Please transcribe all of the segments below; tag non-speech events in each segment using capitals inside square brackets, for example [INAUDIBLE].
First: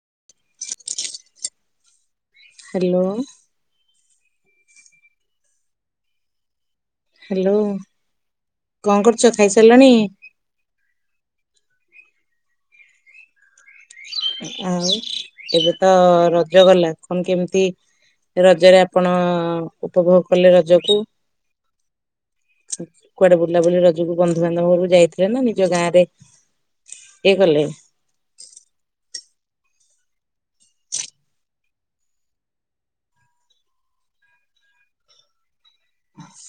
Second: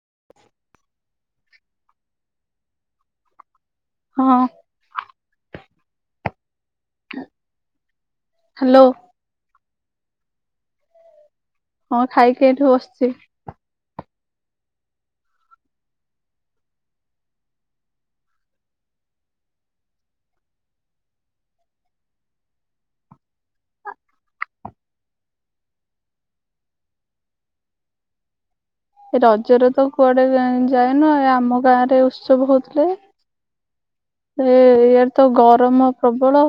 [INAUDIBLE] Hello. ହଁ। Hello hello କଣ କରୁଛ ଖାଇସାରିଲଣି? [INAUDIBLE] ହଁ ଖାଇକି ଏଇଠି ବସିଛି। ଆଉ ଏବେ ତ ରଜ ଗଲା ଆପଣ କେମିତି ରଜରେ ଆପଣ ଉପଭୋଗ କଲେ ରଜକୁ କୁଆଡେ ବୁଲା ବୁଲି ରାଜାକୁ ବନ୍ଦୁ ବନ୍ଧବ ଘରକୁ ଯାଇଥିଲେ ନା ନିଜ ଗାଁ ରେ ହେଇଗଲେ। ରଜରେ ତ କୁଆଡେ ଯାଏ ଯାଏନୁ ଆମ ଗାଁରେ ଉତ୍ସବ ହଉଥିଲେ। ଏ ଇଆଡେ ତ ଗ ଗରମ ପ୍ରବଳ।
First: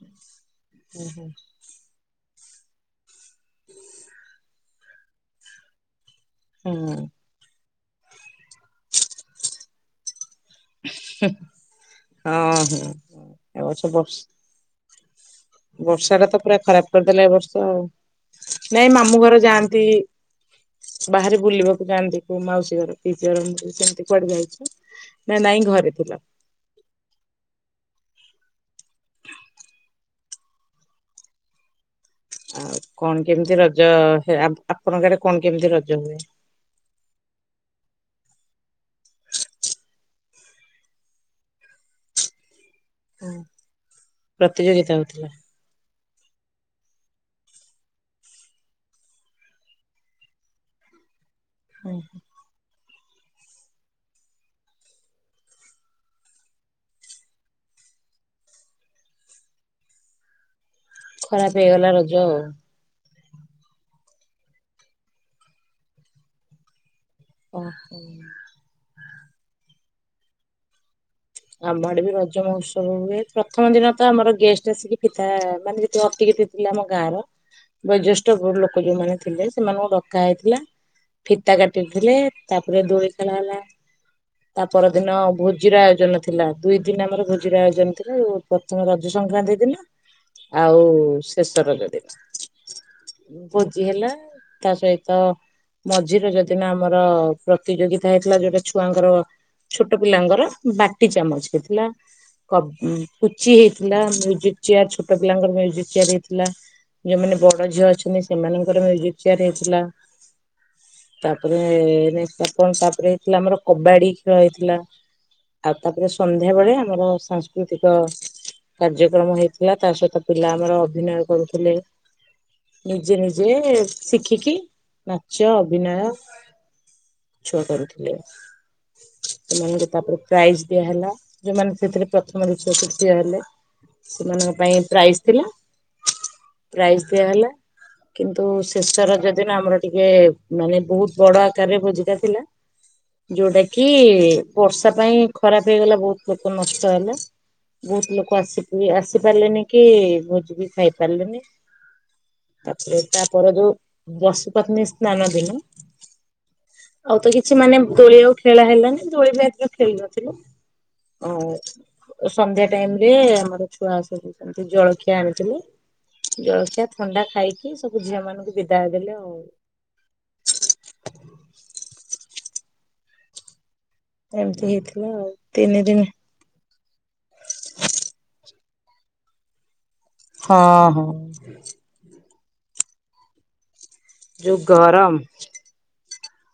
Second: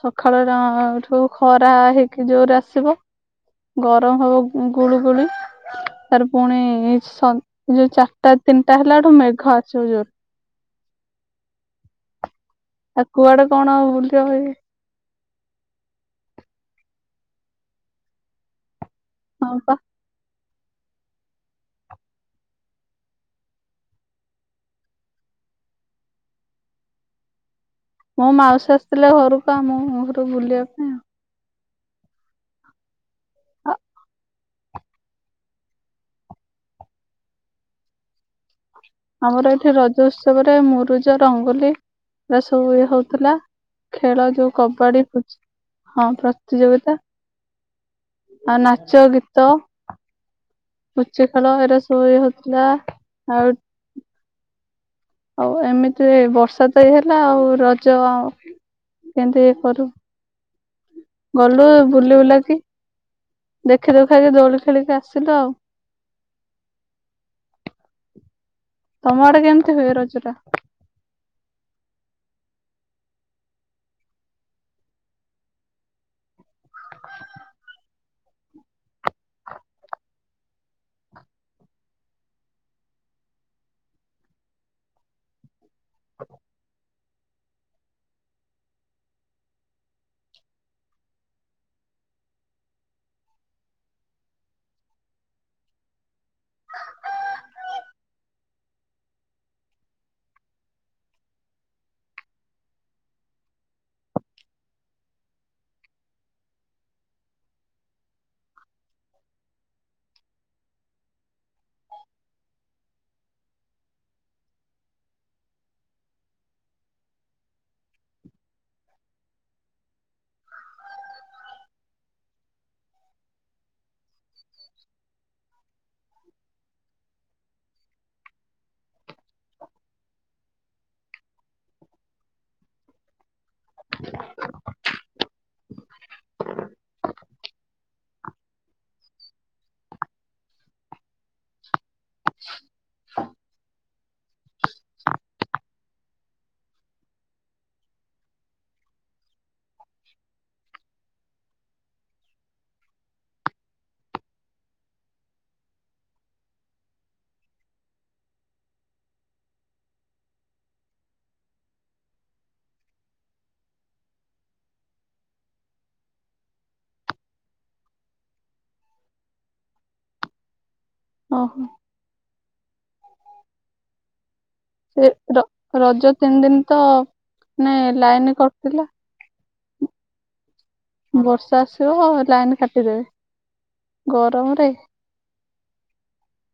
ସକା ସକାଳଠୁ ହୁଁ ଖରା ହେଇକି ଯୋଉ ଆ ଶିବା। ଗରମ ହଉ ଗୁଳୁଗୁଳି। ସ ପୁଣି ହଁ ସ ଯୋଉ ଚାରଟା ତିନିଟା ହେଲାଠୁ ମେଘ ଆସିବ ଯୋରେ। ହୁଁ। ତ କୁଆଡେ କଣ ବୁଲା ଏଇ? ବର୍ଷା ଟା ତ ପୁରା ଖରାପ କରିଦେଲା ଏ ବର୍ଷ ଆଉ। ନାଇଁ ମାମୁଁ ଘର ହଁ ପା ଯାଆନ୍ତି। ବାହାରେ ବୁଲିବାକୁ ଯାଆନ୍ତି। କୋଉ ମାଉସୀ ଘର ପିଇସି ଘର ସେମତି କୁଆଡେ ଯାଇଛ ନା ନାଇଁ ଘରେ ଥିଲ। ମୋ ମାଉସୀ ଆସିଥିଲେ ଘରକୁ ଆମ ଘରୁ ବୁଲିବା ପାଇଁ ଆଉ। ଆଉ। କଣ କେମିତି ଆଉ। ରଜ ସେ ଆପଣଙ୍କ ଆଡେ କଣ କେମିତି ରଜ ହୁଏ? ଆମର ଏଠି ରଜ ଉତ୍ସବରେ ମୁରୁଜ ରଙ୍ଗୋଲି ବାସ୍ ତ ଇଏ ହଉଥିଲା ଖେଳ ଯୋଉ ପ୍ରତିଯୋଗିତା କବାଡି ହଉଥିଲା ପୁଚି ହଁ ପ୍ରତିଯୋଗିତା ଆଉ ନାଚ ଗୀତ। ପୁଚ ପୁଚି ଖେଳ ଏରା ସବୁ ହଉଥିଲା। ଆଉ ଆଉ ଏମିତିରେ ବର୍ଷା ତ ହେଲା ଆଉ ରଜ ଆ କେମିତି କରବୁ। ଖରାପ ଗଲୁ ହେଇଗଲା ରଜ ବୁଲି ଆଉ। ବୁଲା କି ଦେଖି ଦୁଖାକି ଦୋଳି ଖେଳିକି ଆସିଲ ଆଉ। ଓହୋ। ତମ ଆଡେ କେମତି ହୁଏ ରଜଟା। ଆମ ଆଡେ ବି ରଜ ମହୋତ୍ସବ ହୁଏ ପ୍ରଥମ ଦିନ ତ ଆମର ଗେଷ୍ଟ ଆସିକି ଫିତା ମାନେ ଯେ ଅତିିକି ଅ ଆମ ଗାଁର ବୟଜ୍ୟେଷ୍ଟ ଠ ଲୋକ ଯୋଉମାନେ ଥିଲେ ସେମାନଙ୍କୁ ଡକ୍ କା ହେଇଥିଲା ଫିତା କାଟିଥିଲେ ତାପରେ ଦୋଳି ଖେଲା ହେଲା ତା ପର ଦିନ ଭୋଜିର ଆୟୋଜନ ଥିଲା ଦୁଇ ଦିନ ଆମର ଭୋଜିର ଆୟୋଜନ ଥିଲା। ପ୍ରଥମେ ରଜ ସଂକ୍ରାନ୍ତି ଦିନ, ଆଉ ଶେଷ ରଜ ଦିନ ଭୋଜି ହେଲା ତା ସହିତ ମଝି ରଜ ଦିନ ଆମର ପ୍ରତିଯୋଗିତା ହେଇଥିଲା। ଯୋଉଟା ଛୁଆଙ୍କର ଛୋଟ ପିଲାଙ୍କର ବାକ୍ କୁଟି ଚାମଚ ହେଥିଲା କବ୍ କୁଚି ହେଇଥିଲା ମ୍ୟୁଜିକ୍ ଚେୟାର୍ ଛୋଟ ପିଲାଙ୍କର ମ୍ୟୁଜୀକ୍ ଚେୟାର୍ ହେଇଥିଲା। ଯୋଉମାନେ ବଡ ଝିଅ ଅଛନ୍ତି ସେମାନଙ୍କର ମ୍ୟୁଜିକ୍ ଚେୟାର୍ ହେଇଥିଲା। ତାପରେ ନେ ତାପରେ ହେଇଥିଲା ଆମର କବାଡି ଖେଳ ହେଇଥିଲା। ଆଉ ତାପରେ ସନ୍ଧ୍ୟା ବେଳେ ଆମର ସାଂସ୍କୃତିକ କାର୍ଯ୍ୟକ୍ରମ ହେଇଥିଲା ତା ସହିତ ପିଲା ଆମର ଅଭିନୟ କରୁଥିଲେ। ନିଜେ ନିଜେ ଶିଖିକି ନାଚ ଅଭିନୟ ଛୁଆ କରୁଥିଲେ ସେମାନଙ୍କୁ ତାପରେ ପ୍ରାଇଜ୍ ଦିଆ ହେଲା ଯୋଉମାନେ ସେଥିରେ ପ୍ରଥମ ଦିତୀୟ ତୃତୀୟ ହେଲେ। ସେମାନଙ୍କ ପାଇଁ ପ୍ରାଇଜ୍ ଥିଲା ପ୍ରାଇଜ୍ ଦିଆହେଲା କିନ୍ତୁ ଶେଷ ରଜ ଦିନ ଆମର ଟିକେ ଏ ମାନେ ବହୁତ ବଡ ଆକାରରେ ଭୋଜିଟା ଥିଲା ଯୋଉଟା କି ବର୍ ତା ପାଇଁ ଖରାପ ହେଇଗଲା ବହୁତ ଲୋକ ନଷ୍ଟ ହେଲା। ବହୁତ ଲୋକ ଆସିକି ଆସିପାରିଲେନି କି ଭୋଜିିବି ଖାଇ ପାରିଲେନି। ତାପରେ ତାପର ଯୋଉ ବସୁପାତନି ସ୍ନାନ ଦିନ ଆଉ ତ କିଛି ମାନେ ଦୋଳି ଆଉ ଖେଳା ହେଲାନି ଦୋଳି [UNINTELLIGIBLE] ଖଇନଥିଲୁ ଅ ସନ୍ଧ୍ୟା ଟାଇମ୍ ରେ ଆମର ସବୁ ସେମିତି ଜଳଖିଆ ଆଣିଥିଲେ ଜଳଖିଆ ଥଣ୍ଡା ଖାଇକି ସବୁ ଝିଅ ମାନଙ୍କୁ ବିଦାୟ ଦେଲେ ଏ ଆଉ। ଓହୋ ତ ଏମିତି ହେଇଥିଲା ତିନି ଦିନି। ତଅ ନାଇଁ ଲାଇନ୍ କଟ୍ ଥିଲା। ହଁ ହଁ ବର୍ଷା ଆସିବ ହ ଲାଇନ୍ କାଟିଦେବେ ଯୋଉ ଗରମରେ ଗରମ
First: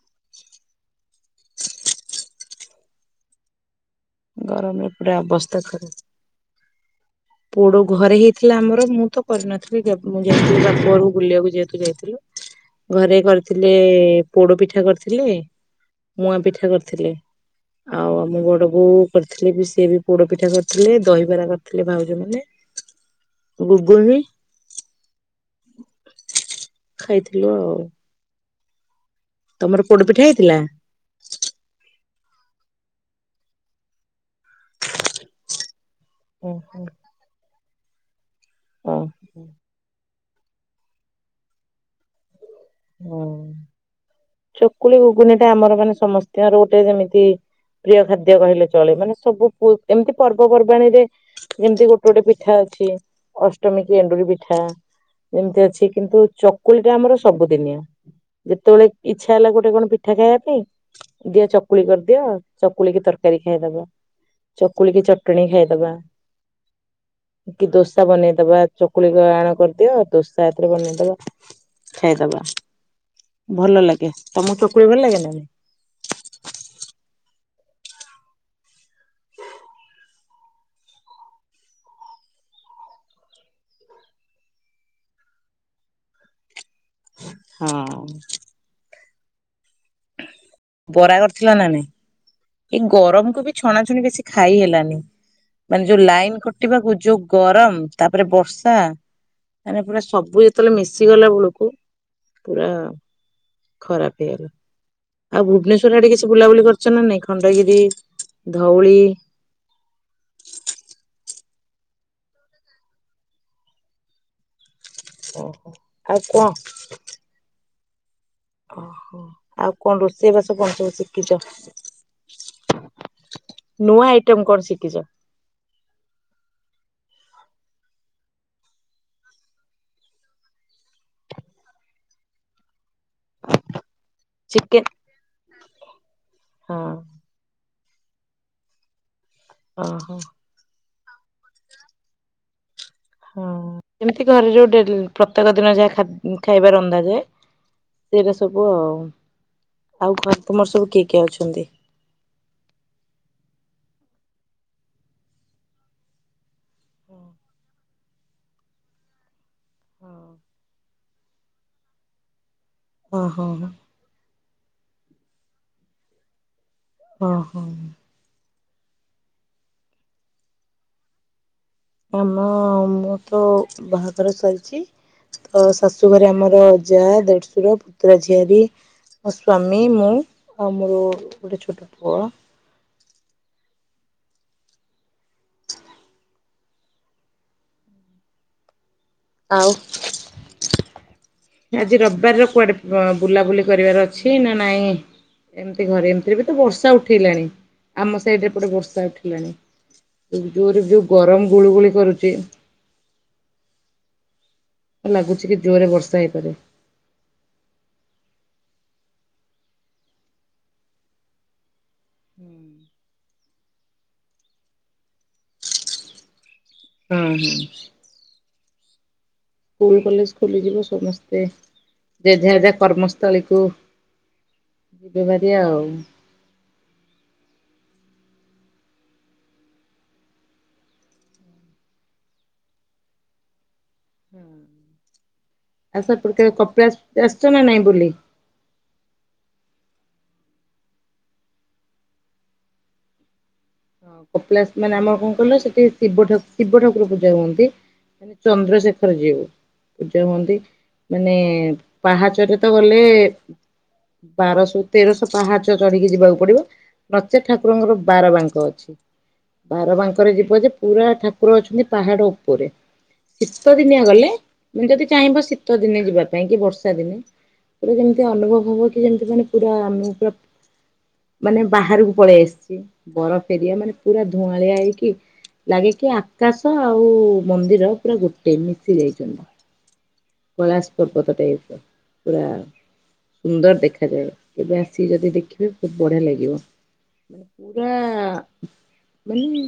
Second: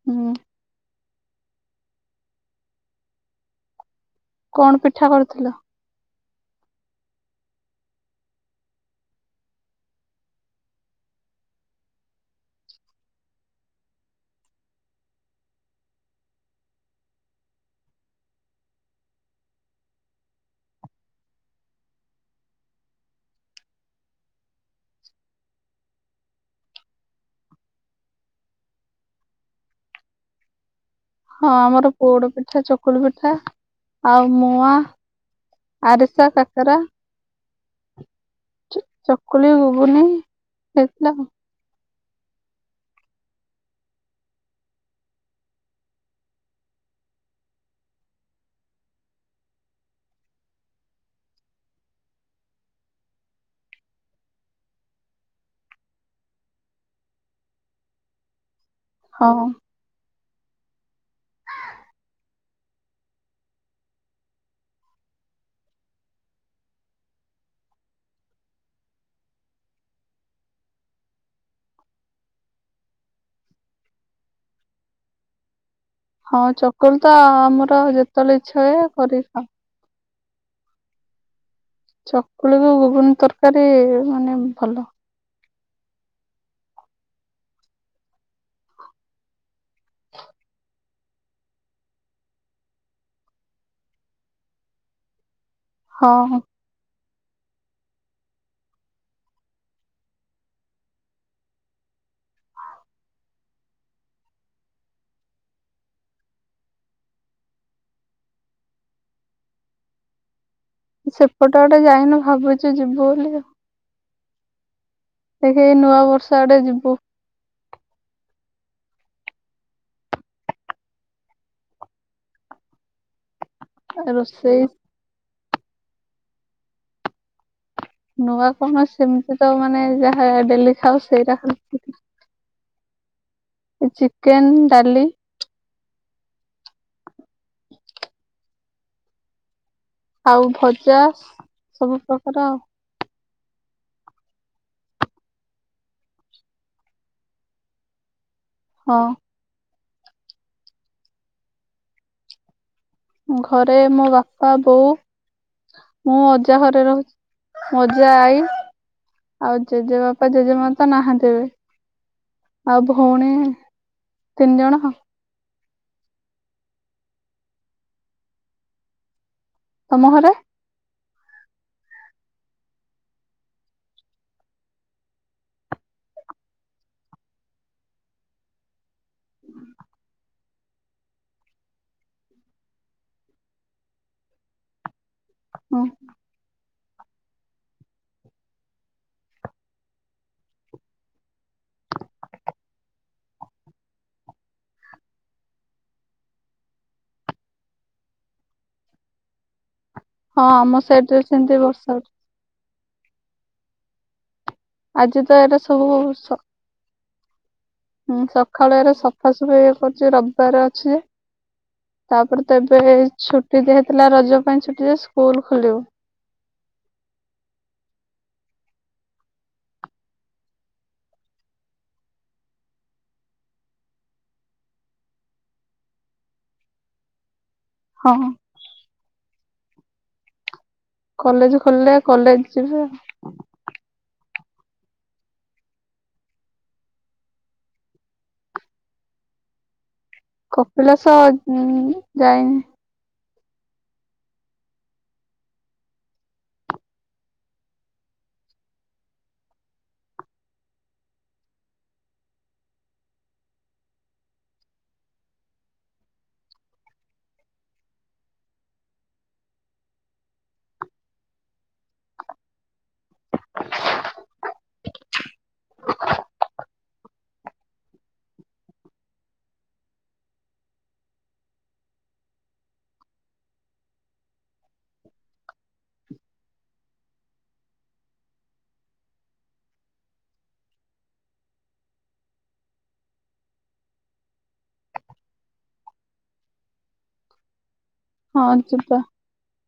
ହୁଁ କଣ ଗରମରେ ପିଠା ପୁରା କରିଥିଲ ଅବସ୍ଥା ସା ପୋଡ ଘରେ ହେଇଥିଲା ଆମର ମୁଁ ତ କରିନଥିଲି। ମୁଁ ଯାଇଥିଲି ବାପଘରକୁ ବୁଲିବାକୁ ଯେହେତୁ ଯାଇଥିଲୁ ଘରେ କରିଥିଲେ ପୋଡ ପିଠା କରିଥିଲେ, ମୁଆ ପିଠା କରିଥିଲେ, ଆଉ ଆମ ବଡବୋଉ କରିଥିଲେ ସିଏ ବି ପୋଡ ପିଠା କରିଥିଲେ, ଦହିବରା କରିଥିଲେ ଭାଉ ଘୁଘୁନି ଘୁଘୁନି ଖାଇଥିଲୁ ଆଉ ତମର ପୋଡ ପିଠା ହେଇଥିଲା। ହଁ ଆମର ପୋଡ ପିଠା, ଚକୁଳି ପିଠା ଆଉ ମୁୂଆ ଆରିସା କାକରା ଓହୋ ହଁ ଚକୁଳି ଘୁଗୁନି। ହେତ ନା ହୁଁ ଚକୁଳି ଘୁଗୁନି ଟା ଆମର ମାନେ ସମସ୍ତଙ୍କର ଗୋଟେ ଯେମିତି ପ୍ରିୟ ଖାଦ୍ୟ କହିଲେ ଚଳେ ମାନେ ସବୁ ଏମିତି ପର୍ବପର୍ବାଣୀରେ ଯେମିତି ଗୋଟେ ଗୋଟେ ପିଠା ଅଛି, ଅଷ୍ଟମୀ କି ଏଣ୍ଡୁରୀ ପିଠା ଯେମତି ଅଛି କିନ୍ତୁ ଚକୁଳି ଟା ଆମର ସବୁ ଦିନି ଆ ଯେ ଯେତେତବେଳେ ହଁ ଇଚ୍ଛା ହେଲା ଗୋଟେ କଣ ପିଠ ମିଠା ଖାଇବା ପାଇଁ ଦିଅ ଚକୁଳି କରିଦିଅ ଆଉ ଚକୁଳିିକି ତରକାରୀ ଖାଇଦବା, ଚକୁଳିିକି ଚଟଣୀ ଖାଇଦବା କି ଦୋସା ବନେଇଦବା, ଚକୁଳିିକ ଆଣ କରିଦିଅ ଦୋସା ଏଥିରେ ବନେଇଦବା ଖାଇଦବା। ଭଲ ଲାଗେ ତମ ଚକୁଳି ଭଲ ଲାଗେ ନା। ହଁ ଚକୁଳି ତ ଆମର ଯେତେବେଳେ ଇଚ୍ଛା ହୁଏ କରିଥାଉ ଚକୁଳିକୁ ଘୁଗୁନି ତରକାରୀ ମାନେ ଭଲ। ହଁ ହ ବରା କରିଥିଲା ନ ନାଇଁ ଏଇ ଗରମକୁୁ ବି ଛଣାଛୁଣି ବେଶୀ ଖାଇ ହେଲାନି। ମାନେ ଯୋଉ ହଁ ଲାଇନ କଟିବାକୁ ଯୋଉ ଗରମ ତାପରେ ବର୍ଷା ମାନେ ପୁରା ସବୁ ଯେତେବେଳେ ମିଶିଗଲା ବେଳକୁ ପୁରା ଖରାପ ହେଇଗଲା। ଆଉ ଭୁବନେଶ୍ଵର ଆଡେ କିଛି ବୁଲାବୁଲି କରିଛ ନା ନାଇଁ। ଖଣ୍ଡଗିରି, ଧଉଳି ଗୋଟେ ଟ ଗୋଟେ ଯାଇନୁ ଭାବୁଛୁ ଯିବୁ ବୋଲିକା। ଏଠି ଓହୋ ନୂଆ ଆଉ ବର୍ଷ କଣ ଆଡେ ଯିବୁ ଓହୋ ଆଉ କଣ ରୋଷେଇ ବାସ କଣ ସବୁ ଶିଖିଛ? ନୂଆ ଆଇଟମ ରୋଷେଇ କଣ ଶିଖିଛ? ନୂଆ କଣ ସେମିତି ତ ମାନେ ଯାହା ଡେଲି ଖାଉ ସେଇଟା ଖାଲି ଚିକେନ, ଡାଲି ହଁ ଓ ହୋ। ଚାସ୍ ସବୁ ପ୍ରକାର ଆଉ। ହଁ ସେମିତି ଘରେ ଯୋଉ ଡେଲି ପ୍ରତ୍ୟେକ ଦିନ ଯାହା ଖଦ୍ୟ ଖାଇବାର ରନ୍ଧା ଯାଏ ସେ ରୋଷେ ସବୁ ଆଉ। ହଁ ଆଉ କଣ ତୁମର ସବୁ କିଏ କିଏ ଅଛନ୍ତି? ଘରେ ମୋ ବାପା, ବୋଉ, ମୁଁ ଅଛ ପୂଜା ଘରେ ରହୁଛି ମୋ ଯାଇ ଆଉ ଜେଜେବାପା ଜେଜେମା ତ ନାହାନ୍ତି। ସେ ଆଉ ଓ ଭଉଣୀ ହୋ ତିନ ଜଣ। ଓ ହୋ। ତମ ଘରେ। ଆମ ମୁଁ ତ ବାହାଘର ସରିଛି ତ ଶାଶୁ ଘରେ ଆମର ଯା ଦେଢଶୁର ପୁତୁରା ଝିଆରୀ ମୋ ସ୍ଵାମୀ ମୁଁ ଆଉ ମୋ ଗୋଟେ ଛୋଟ ପୁଅ। ହୁଁ। ଆଉ। ଆଜି ରବିବାର କୁଆଡେ ପ ବୁଲାବୁଲି କରିବାର ଅଛି ନା ନାଇଁ ଏମିତି ଘରେ ଏମିତିରେ ବି ତ ବର୍ଷା ଉଠେଇଲାଣି ଆମ ସାଇଡ଼ରେ ଏପଟେ ବର୍ଷା ଉଠିଲାଣି। ହଁ ଏଇ ଆମ ଯୋରେ ଯଉ ସାଇଡରେ ଗରମ ସେମିତି ଗୁଳୁ ବର୍ଷା ଗୁଳି ହଉଛି କରୁଛି। ଆଜି ତ ଲାଗୁଛି କି ଏଇଟା ସବୁ ଜୋରରେ ବର୍ଷା ସ ହେଇପାରେ। ହୁଁ ସକାଳୁ ଏରା ସଫାସୁଫି ଇଏ କରୁଛି ରବିବାର ଅଛି। ତାପରେ ତ ଏବେ ଛୁ ଛୁଟି ଦିଆ ହେଇଥିଲା ରଜ ପାଇଁ ଛୁଟିରେ ସ୍କୁଲ ଖୋଲିବ। ହୁଁ ହୁଁ। ସ୍କୁଲ କଲେଜ ଖୋଲିଯିବ ସମସ୍ତେ ଯେଝା ଯେଝା କର୍ମସ୍ଥଳୀକୁୁ ଯିବେ ଭେରି ଆଉ। ହଁ। କଲେଜ ଖୋଲିଲେ କଲେଜ ଯିବେ। ହଁ ଆଉ ସେପଟେ କପିଳାସ ଆସଛ ନା ନାଇଁ ବୁଲି। କପିଳାସ ଯାଇନି। ହଁ କପିଳାଶ ମାନେ ଆମର କଣ କହିଲ ସେଠି ଶିବ ଠାକ ଶିବ ଠାକୁର ପୂଜା ହୁଅନ୍ତି ମାନେ ଚନ୍ଦ୍ରଶେଖର ଯିଏ ପୂଜା ହୁଅନ୍ତି ମାନେ ପାହାଚରେ ତ ଗଲେ ବାରଶହ ତେରଶହ ପାହାଚ ଚଢିକି ଯିବାକୁ ପଡିବ ନଚେତ୍ ଠାକୁରଙ୍କର ବାର ବାଙ୍କ ଅଛି। ବାର ବାଙ୍କରେ ଯିବ ଯେ ପୁରା ଠାକୁର ଅଛନ୍ତି ପାହାଡ ଉପରେ ଶୀତ ଦିନିଆ ଗଲେ ତମେ ଯଦି ଚାହିଁବ ଶୀତ ଦିନି ଯିବା ପାଇଁ କି ବର୍ଷା ଦିନେ ପୁରା ଯେମିତି ଅନୁଭବ ହବ କି ଯେମିତି ମାନେ ପୁରା ଆମେ ପୁରା ମାନେ ବାହାରକୁ ପଳେଇ ଆସିଛି ବରଫ ଏରିଆ ମାନେ। ପୁରା ଧୂଆଁଳିଆ ହେଇକି ଲାଗେ କିି ଆକାଶ ଆଉ ମନ୍ଦିର ପୁରା ଗୋଟେ ମିଶି ଯାଇଛନ୍ତି। କୈଳାଶ ପର୍ବତ ଟାଇପ ର ପୁରା ସୁନ୍ଦର ଦେଖାଯାଏ। ଏବେ ଆସିକି ଯଦି ଦେଖିବେ ବହୁତ ବଢିଆ ଲାଗିବ ମାନେ ପୁ ହଁ ପୁରା-ଆ-ଆ-ଆ ଯିବା ମାନେ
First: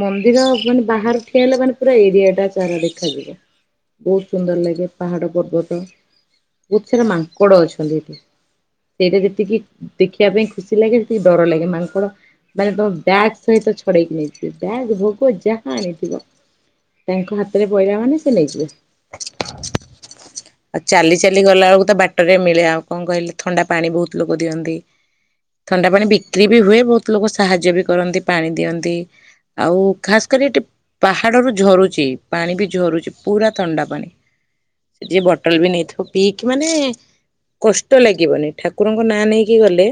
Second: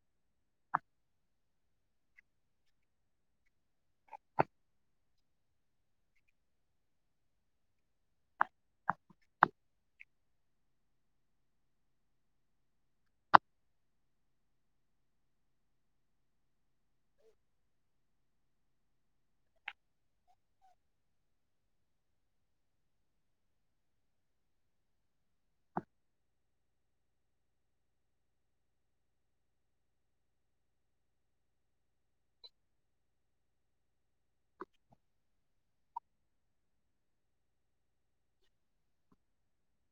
ମନ୍ଦିର ମାନେ ବାହାର ଠିଆ ହେଲା ମାନେ ପୁରା ଏରିଆ ଟା ସାରା ଦେଖାଯିବ। ବହୁତ ସୁନ୍ଦର ଲାଗେ ପାହାଡ ପର୍ବତ। ବହୁତ ସାରା ମାଙ୍କଡ ଅଛନ୍ତି ଏଠି। ସେଇଟା ଯେତିକି ଦେଖିବା ପାଇଁ ଖୁସି ଲାଗେ ସେତିକି ଡର ଲାଗେ। ମାଙ୍କଡ ମାନେ ତମ ବ୍ୟାଗ୍ ସହିତ ଛଡେଇକି ନେଇଯିବେ। ବ୍ୟାଗ୍, ଭୋଗ ଯାହା ଆଣିଥିବ ତାଙ୍କ ହାତରେ ପଇଲା ମାନେ ସେ ନେଇଯିବେ। ଆଉ ଚାଲି ଚାଲି ଗଲା ବେଳକୁ ତ ବାଟରେ ମିଳେ ଆଉ କଣ କହିଲେ ଥଣ୍ଡା ପାଣି ବହୁତ ଲୋକ ଦିଅନ୍ତି। ଥଣ୍ଡା ପାଣି ବିକ୍ରି ବି ହୁଏ, ବହୁତ ଲୋକ ସାହାଯ୍ୟ ବି କରନ୍ତି ପାଣି ଦିଅନ୍ତି। ଆଉ ଖାସ କରି ଏଠି ପାହାଡରୁ ଝରୁଛି ପାଣି ବି ଝରୁଛି ପୁରା ଥଣ୍ଡା ପାଣି। ସେ ଯିଏ ବଟଲ ବି ନେଇଥିବ ପିଇକି ମାନେ କଷ୍ଟ ଲାଗିବନି ଠାକୁରଙ୍କ ନାଁ ନେଇକି ଗଲେ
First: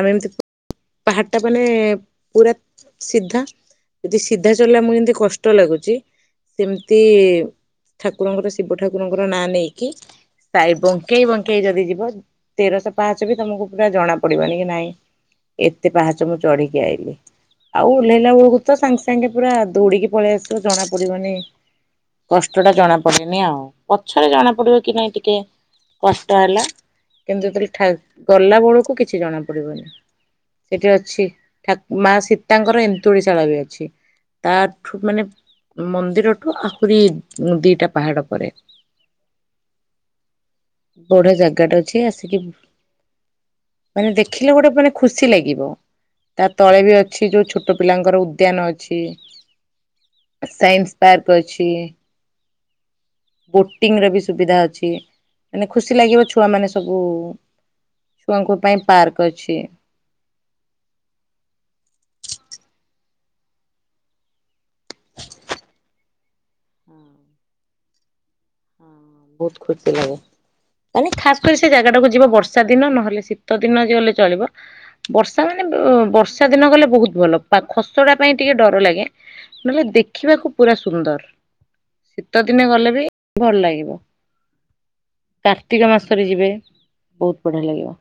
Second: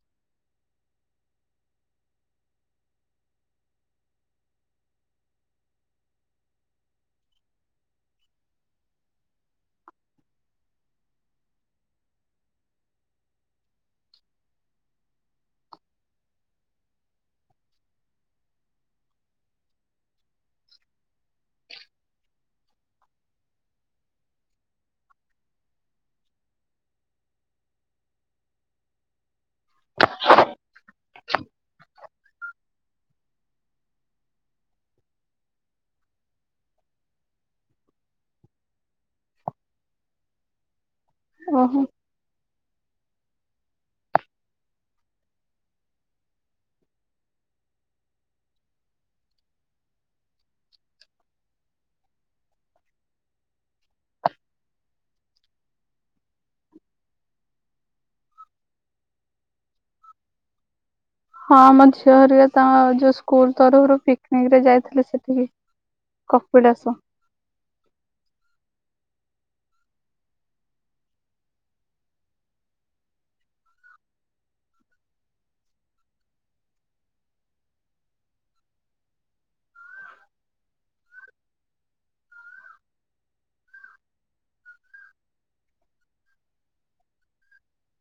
ଆମେ ଏମିତି ପାହାଡ ଟା ମାନେ ପୁରା ସିଧା ଯଦି ସିଧା ଚଳିଲା ଆମକୁ ଯେମିତି କଷ୍ଟ ଲାଗୁଛି ସେମିତି ଠାକୁରଙ୍କର ଶିବ ଠାକୁରଙ୍କର ନାଁ ନେଇକି ସାଇ ବଙ୍କେଇ ବଙ୍କେଇ ଯଦି ଯିବ ତେରଶହ ପାହାଚ ବି ତମକୁ ପୁରା ଜଣା ପଡିବନି ନାଇଁ ଏତେ ପାହାଚ ମୁଁ ଚଢିକି ଆଇଲିି। ଆଉ ଓଲ୍ହେଇଲା ବେଳକୁ ତ ସାଙ୍ଗେ ସାଙ୍ଗେ ପୁରା ଦୌଡିକି ପଳେଇ ଆସିବୁ ଜଣା ପଡିବନି କଷ୍ଟ ଟା ଜଣା ପଡେନି ଆଉ। ପଛରେ ଜଣା ପଡିବ କି ନାହିଁ ଟିକେ କଷ୍ଟ ହେଲା କିନ୍ତୁ ଯେତେବେଳେ ଠା ଗଲା ବେଳକୁ କିଛି ଜଣା ପଡିବନି। ସେଠି ଅଛି ଠା ମା ସି ତାଙ୍କର ଏନ୍ତୁଳିଶାଳ ବି ଅଛି ତାଠୁ ମାନେ ମନ୍ଦିରଠୁ ଆହୁରି ଦିଟା ପାହାଡ ପରେ। ବଢିଆ ଜାଗା ଟା ଓହୋ ଅଛି ଆସିକି ମାନେ ଦେଖିଲେ ଗୋଟେ ମାନେ ଖୁସି ଲାଗିବ ତା ତଳେ ବି ଅ ଅଛି ଯୋଉ ଛୋଟ ପିଲାଙ୍କର ଉଦ୍ୟାନ ଅଛି, ସାଇନ୍ସ ପାର୍କ ଅଛି। ବୋଟିଙ୍ଗ ର ବି ସୁବିଧା ଅଛି। ମାନେ ଖୁସି ଲାଗିବ ଛୁଆମାନେ ସବୁ ଛୁଆଙ୍କ ପାଇଁ ପାର୍କ ଅଛି। ହଁ ମୋ ଝିଅ ହେରିକା ତାଙ୍କ ଯୋଉ ସ୍କୁଲ ତରଫରୁ ପିକନିକ ରେ ଯାଇଥିଲି ସେଠିକି କପିଳାସ। ବହୁତ ଖୁସି ଲାଗେ ମାନେ ଖାସ କରି ସେ ଜାଗା ଟାକୁ ଯିବ ବର୍ଷା ଦିନ ନହେଲେ ଶୀତ ଦିନ ଯ ଗଲେ ଚଳିବ। ବର୍ଷା ମାନେ ବ ବର୍ଷା ଦିନ ଗଲେ ବହୁତ ଭଲ ପା ଖସଡା ପାଇଁ ଟିକେ ଡର ଲାଗେ, ନହେଲେ ଦେଖିବାକୁ ପୁରା ସୁନ୍ଦର ଶୀତ ଦିନ ଗଲେ ବି ଭଲ ଲାଗିବ। କାର୍ତ୍ତିକ ମାସରେ ଯିବେ ବହୁତ ବଢିଆ ଲାଗିବ।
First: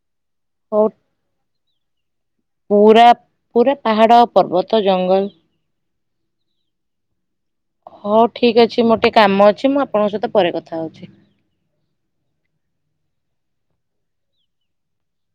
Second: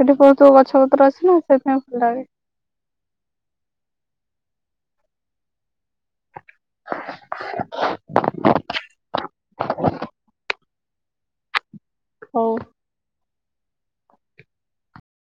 ସେଠି କୋଉ କୋଉ ଗଛ ହଉ ପତ୍ର ଅଛି ନା, ସେଥି ପାଇଁ [INAUDIBLE] ପୁରା ପୁରା ପାହାଡ଼, ପର୍ବତ, ଜଙ୍ଗଲ ହଉ, ଠିକ ଅଛି, ମୋର ଟିକେ କାମ ଅଛି, ମୁଁ ଆପଣଙ୍କ ସହିତ ପରେ କଥା ଥାଉଛି ହଉ